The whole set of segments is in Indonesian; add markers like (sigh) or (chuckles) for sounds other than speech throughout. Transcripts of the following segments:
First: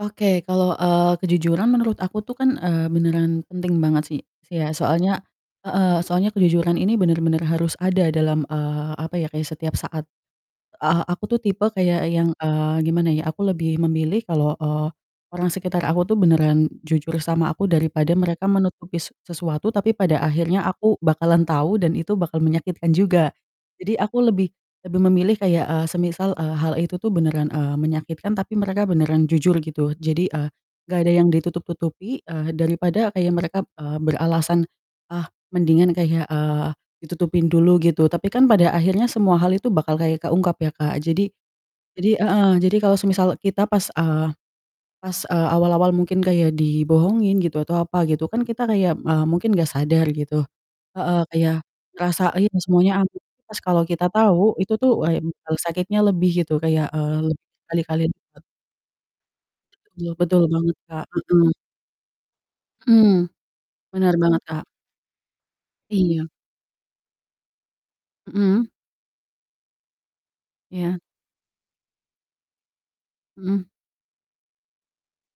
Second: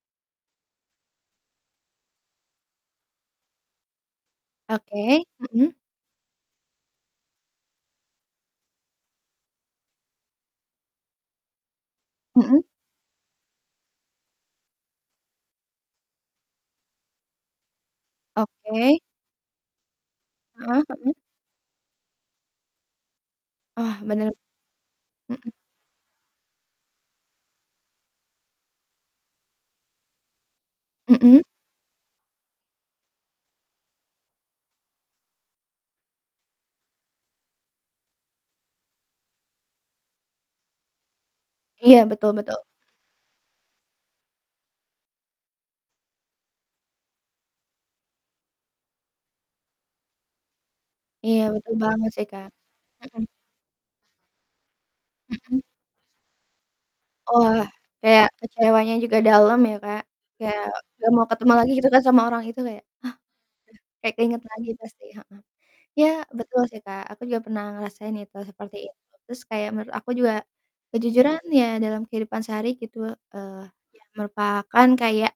Oke. Kalau, eee, kejujuran menurut aku tuh kan, eee, beneran penting banget sih sih ya, soalnya Oke, mhm. heeh, soalnya kejujuran ini benar-benar harus ada dalam, eee, apa ya, kayak setiap saat. Eee, aku tuh tipe kayak yang, Mhm. eee, gimana ya, aku lebih memilih kalau, eee, orang sekitar aku tuh beneran jujur sama aku daripada mereka menutupi Oke. se sesuatu, tapi pada akhirnya Heeh aku heeh. bakalan tahu dan itu bakal menyakitkan juga. Ah, Jadi, aku benar. lebih lebih memilih Mhm. kayak, eee, semisal, eee, hal itu tuh beneran, eee, menyakitkan, tapi mereka beneran jujur gitu. Jadi, eee, enggak ada yang Mhm. ditutup-tutupi, eee, daripada kayak mereka, eee, beralasan, ah, mendingan kayak, eee, ditutupin dulu gitu. Tapi kan pada akhirnya semua hal itu bakal kayak keungkap ya, Kak. Jadi Iya, jadi betul heeh, betul. jadi kalau semisal kita pas, eee, pas, eee, awal-awal mungkin kayak dibohongin gitu atau apa gitu kan, kita kayak, eee, mungkin enggak sadar gitu. Heeh, Iya, kayak betul banget sih, berasa, Kak, ini semuanya aman. mhm. Pas kalau kita tahu, itu tuh wah, mmm, Mhm. sakitnya lebih gitu, kayak, eee, lebih Wah, berkali-kali kayak lipat. kecewanya juga dalam ya, Kak. Betul betul Kayak banget, Kak. nggak mau ketemu Heeh. lagi gitu kan sama orang itu, kayak, ah Hmm. ah Bener kayak banget keingat Kak. lagi pasti, heeh. Iya, Iya. betul sih, Kak. Aku juga pernah ngerasain itu Mhm. seperti itu. Terus kayak menurut aku juga Iya. kejujuran ya dalam kehidupan sehari gitu, eee, Mhm. iya merupakan kayak,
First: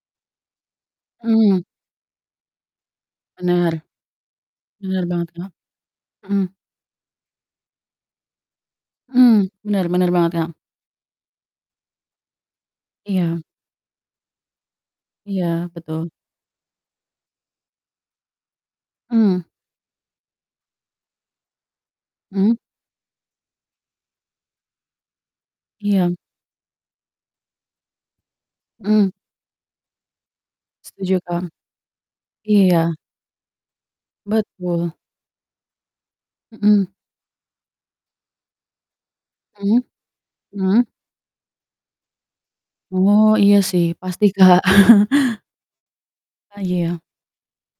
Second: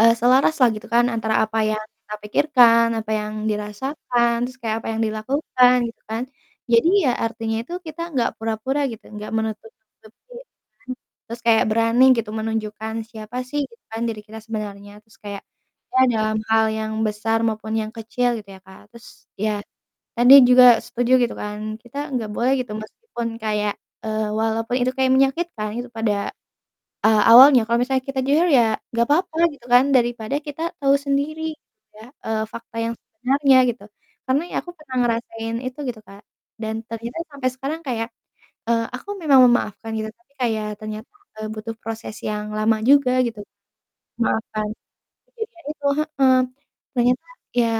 eee, selaraslah gitu kan antara apa Mmm. yang kita pikirkan, apa yang Bener. dirasakan, terus kayak apa yang Bener banget Kak. dilakukan gitu kan? Mhm. Jadi, ya artinya itu kita enggak pura-pura gitu, enggak Mmm, benar benar banget, menutup-nutupi Kak. mhm, terus kayak berani gitu menunjukkan siapa Iya. sih gitu kan diri kita sebenarnya. Terus kayak, Iya, ya betul. dalam hal yang besar maupun yang kecil gitu ya, Kak. Terus, Mmm. ya tadi juga setuju gitu kan, kita enggak boleh Mmm. gitu meskipun kayak, eee, walaupun itu kayak menyakitkan itu Iya. pada, eee, awalnya. Kalau misalnya kita jujur ya enggak Mmm. apa-apa gitu kan, daripada kita tahu Setuju Kak. sendiri, ya, eee fakta Iya. yang sebenarnya gitu. Karena ya aku Betul. pernah ngerasain itu gitu, Kak. Dan Mhm. ternyata sampai sekarang kayak, eee, aku memang Mhm, memaafkan gitu, tapi kayak mhm. ternyata, eee, butuh proses yang lama juga Oh, gitu iya sih, pasti Kak. memaafkan (chuckles) kejadian itu heeh. Ah, iya. Ternyata ya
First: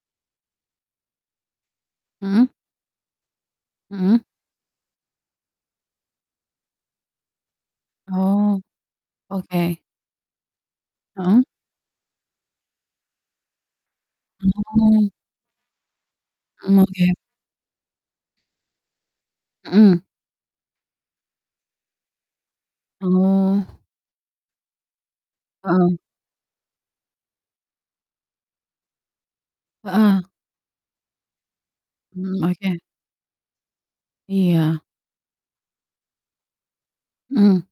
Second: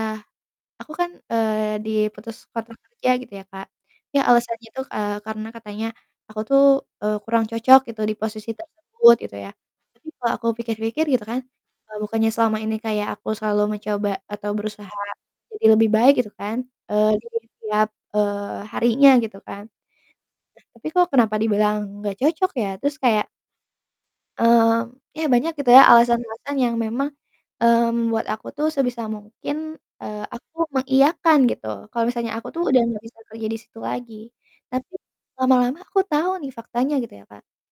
aku kan, eee, diputus Mhm. kontrak kerja gitu ya, Kak. Mhm. Ya alasannya itu, eee, karena katanya aku tuh, eee, kurang cocok gitu di posisi Oh, tersebut gitu ya. oke. Tapi kalau aku pikir-pikir gitu kan, Mhm. eee, bukannya selama ini kayak aku selalu mencoba atau berusaha Oh. jadi lebih baik gitu kan, Mmm, eee, oke. di setiap, eee, harinya gitu kan? Mhm. Nah, tapi kok kenapa dibilang enggak cocok ya? Terus kayak Oh. mmm, ya banyak gitu ya, Heeh. alasan-alasan yang memang, mmm, membuat aku tuh sebisa mungkin, eee, Heeh. aku mengiyakan gitu kalau misalnya Mmm, aku tuh oke. udah enggak bisa kerja di situ lagi. Iya. Tapi lama-lama aku tahu nih faktanya gitu ya, Kak. Mhm.